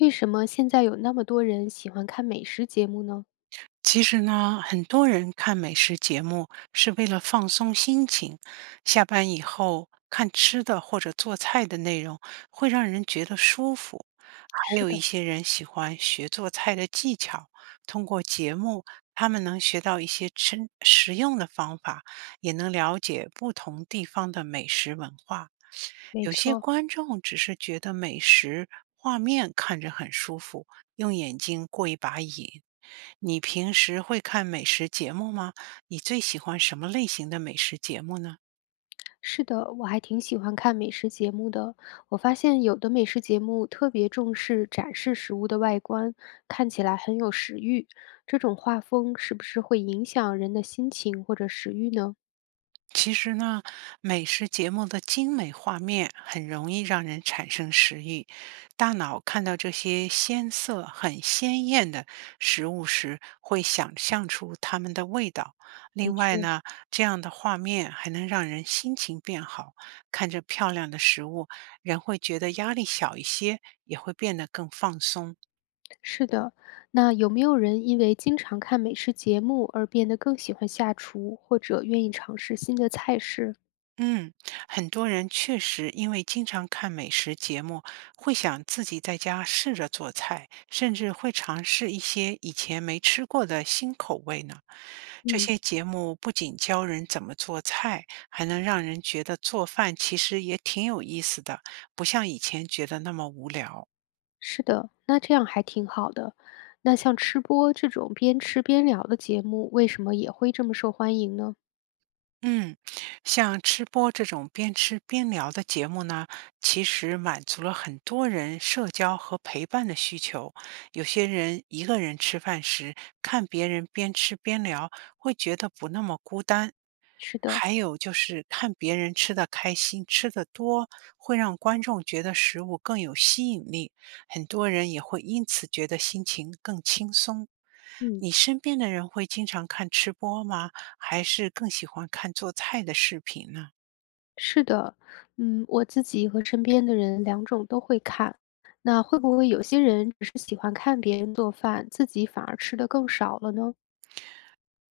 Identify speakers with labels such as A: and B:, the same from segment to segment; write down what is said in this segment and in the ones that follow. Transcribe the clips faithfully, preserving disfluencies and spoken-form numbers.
A: 为什么现在有那么多人喜欢看美食节目呢？
B: 其实呢，很多人看美食节目是为了放松心情，下班以后看吃的或者做菜的内容会让人觉得舒服。还
A: 是
B: 有一
A: 的，
B: 些人喜欢学做菜的技巧，通过节目，他们能学到一些吃实用的方法，也能了解不同地方的美食文化。
A: 没
B: 有些
A: 错，
B: 观众只是觉得美食画面看着很舒服，用眼睛过一把瘾。你平时会看美食节目吗？你最喜欢什么类型的美食节目呢？
A: 是的，我还挺喜欢看美食节目的。我发现有的美食节目特别重视展示食物的外观，看起来很有食欲。这种画风是不是会影响人的心情或者食欲呢？
B: 其实呢，美食节目的精美画面很容易让人产生食欲。大脑看到这些鲜色很鲜艳的食物时，会想象出它们的味道。
A: 的
B: 另外
A: 确，
B: 呢，这样的画面还能让人心情变好。看着漂亮的食物，人会觉得压力小一些，也会变得更放松。
A: 是的。那有没有人因为经常看美食节目而变得更喜欢下厨，或者愿意尝试新的菜式？
B: 嗯，很多人确实因为经常看美食节目，会想自己在家试着做菜，甚至会尝试一些以前没吃过的新口味呢。这
A: 嗯，
B: 些节目不仅教人怎么做菜，还能让人觉得做饭其实也挺有意思的，不像以前觉得那么无聊。
A: 是的，那这样还挺好的。那像吃播这种边吃边聊的节目，为什么也会这么受欢迎呢？
B: 嗯，像吃播这种边吃边聊的节目呢，其实满足了很多人社交和陪伴的需求。有些人一个人吃饭时，看别人边吃边聊，会觉得不那么孤单。
A: 是的，
B: 还有就是看别人吃的开心、吃的多，会让观众觉得食物更有吸引力，很多人也会因此觉得心情更轻松。
A: 嗯，
B: 你身边的人会经常看吃播吗？还是更喜欢看做菜的视频呢？
A: 是的，嗯，我自己和身边的人两种都会看。那会不会有些人只是喜欢看别人做饭，自己反而吃的更少了呢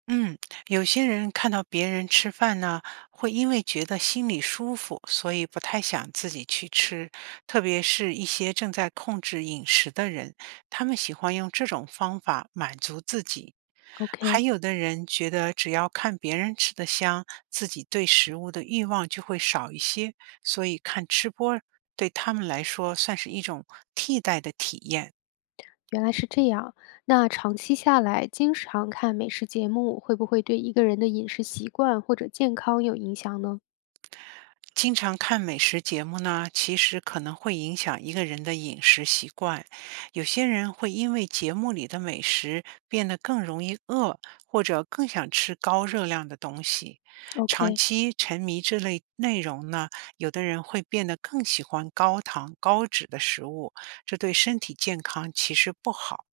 B: 嗯，有些人看到别人吃饭呢，会因为觉得心里舒服，所以不太想自己去吃。特别是一些正在控制饮食的人，他们喜欢用这种方法满足自己。还
A: ？OK，
B: 有的人觉得只要看别人吃的香，自己对食物的欲望就会少一些，所以看吃播对他们来说算是一种替代的体验。
A: 原来是这样。那长期下来，经常看美食节目，会不会对一个人的饮食习惯或者健康有影响呢
B: 经常看美食节目呢，其实可能会影响一个人的饮食习惯。有些人会因为节目里的美食变得更容易饿，或者更想吃高热量的东西。长
A: ？OK，
B: 期沉迷这类内容呢，有的人会变得更喜欢高糖、高脂的食物，这对身体健康其实不好。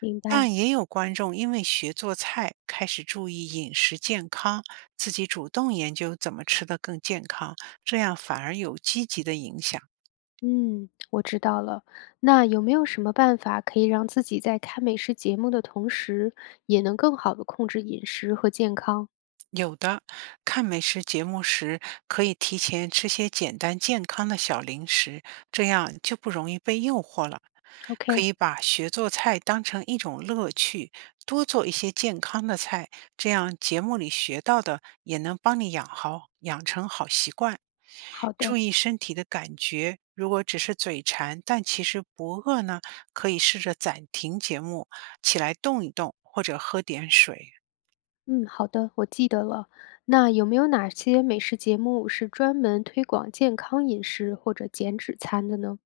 A: 明白。
B: 但也有观众因为学做菜，开始注意饮食健康，自己主动研究怎么吃得更健康，这样反而有积极的影响。
A: 嗯，我知道了。那有没有什么办法可以让自己在看美食节目的同时，也能更好的控制饮食和健康
B: 有的，看美食节目时，可以提前吃些简单健康的小零食，这样就不容易被诱惑了。可
A: ？OK，
B: 以把学做菜当成一种乐趣，多做一些健康的菜，这样节目里学到的也能帮你养好，养成好习惯。
A: 好
B: 注
A: 的，
B: 意身体的感觉，如果只是嘴馋，但其实不饿呢，可以试着暂停节目，起来动一动，或者喝点水。
A: 嗯，好的，我记得了。那有没有哪些美食节目是专门推广健康饮食或者减脂餐的呢？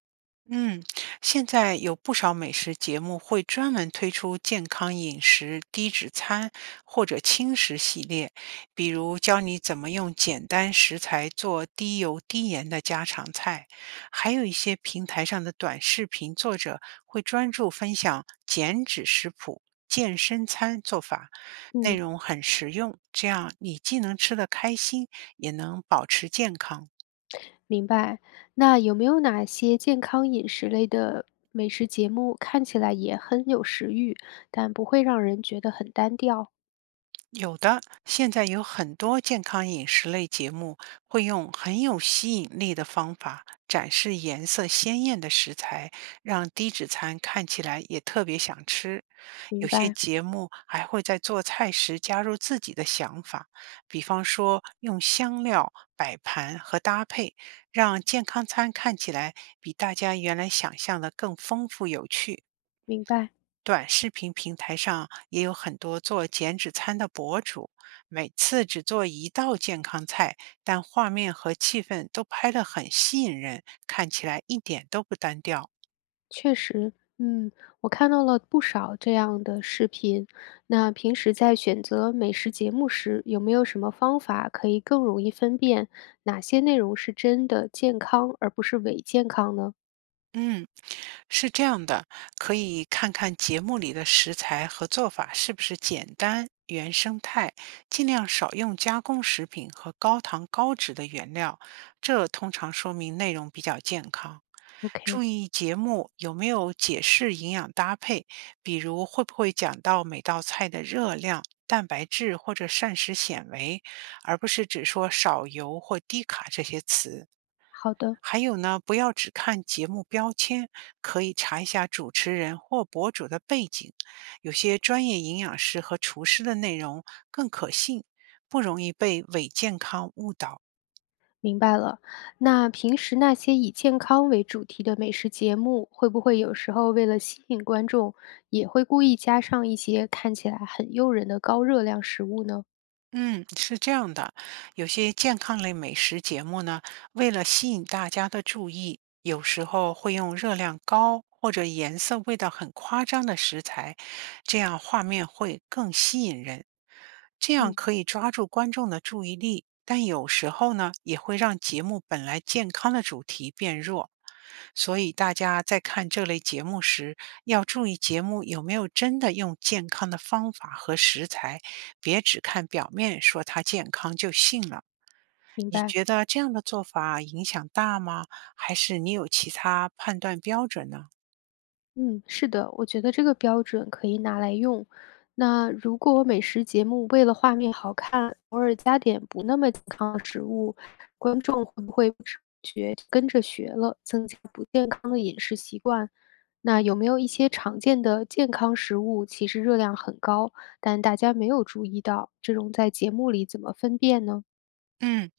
B: 嗯，现在有不少美食节目会专门推出健康饮食、低脂餐或者轻食系列，比如教你怎么用简单食材做低油低盐的家常菜。还有一些平台上的短视频作者会专注分享减脂食谱、健身餐做法，内
A: 嗯，
B: 容很实用，这样你既能吃得开心，也能保持健康。
A: 明白。那有没有哪些健康饮食类的美食节目看起来也很有食欲，但不会让人觉得很单调？
B: 有的，现在有很多健康饮食类节目会用很有吸引力的方法展示颜色鲜艳的食材，让低脂餐看起来也特别想吃。有
A: 明
B: 些
A: 白，
B: 节目还会在做菜时加入自己的想法，比方说用香料摆盘和搭配，让健康餐看起来比大家原来想象的更丰富有趣。
A: 明白。
B: 短视频平台上也有很多做减脂餐的博主，每次只做一道健康菜，但画面和气氛都拍得很吸引人，看起来一点都不单调。
A: 确实，嗯，我看到了不少这样的视频。那平时在选择美食节目时，有没有什么方法可以更容易分辨哪些内容是真的健康，而不是伪健康呢
B: 嗯，是这样的，可以看看节目里的食材和做法是不是简单、原生态，尽量少用加工食品和高糖高脂的原料，这通常说明内容比较健康。注
A: ？OK，
B: 意节目有没有解释营养搭配，比如会不会讲到每道菜的热量、蛋白质或者膳食纤维，而不是只说少油或低卡这些词。
A: 好的，
B: 还有呢，不要只看节目标签，可以查一下主持人或博主的背景，有些专业营养师和厨师的内容更可信，不容易被伪健康误导。
A: 明白了。那平时那些以健康为主题的美食节目，会不会有时候为了吸引观众，也会故意加上一些看起来很诱人的高热量食物呢？
B: 嗯，是这样的，有些健康类美食节目呢，为了吸引大家的注意，有时候会用热量高或者颜色、味道很夸张的食材，这样画面会更吸引人。这样
A: 嗯，
B: 可以抓住观众的注意力，但有时候呢，也会让节目本来健康的主题变弱。所以大家在看这类节目时，要注意节目有没有真的用健康的方法和食材，别只看表面说它健康就信了。
A: 明
B: 你
A: 白。
B: 觉得这样的做法影响大吗？还是你有其他判断标准呢？
A: 嗯，是的，我觉得这个标准可以拿来用。那如果美食节目为了画面好看，偶尔加点不那么健康的食物，观众会不会不知不觉就跟着学了，增加不健康的饮食习惯？那有没有一些常见的健康食物，其实热量很高，但大家没有注意到，这种在节目里怎么分辨呢？
B: 嗯，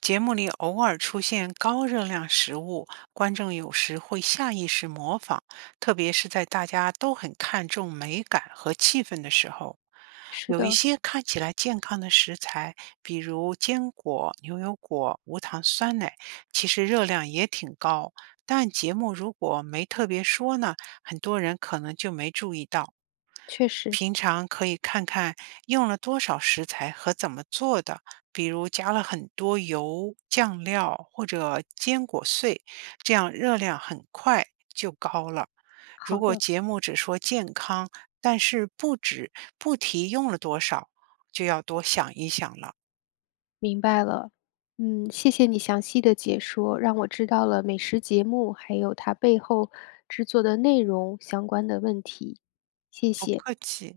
B: 节目里偶尔出现高热量食物，观众有时会下意识模仿，特别是在大家都很看重美感和气氛的时候。
A: 是
B: 有一
A: 的，
B: 些看起来健康的食材，比如坚果、牛油果、无糖酸奶，其实热量也挺高。但节目如果没特别说呢，很多人可能就没注意到。
A: 确实，
B: 平常可以看看用了多少食材和怎么做的，比如加了很多油、酱料或者坚果碎，这样热量很快就高了。如
A: 好
B: 果
A: 的。
B: 节目只说健康，但是不止不提用了多少，就要多想一想了。
A: 明白了，嗯，谢谢你详细的解说，让我知道了美食节目还有它背后制作的内容相关的问题，谢
B: 不
A: 谢。
B: 客气。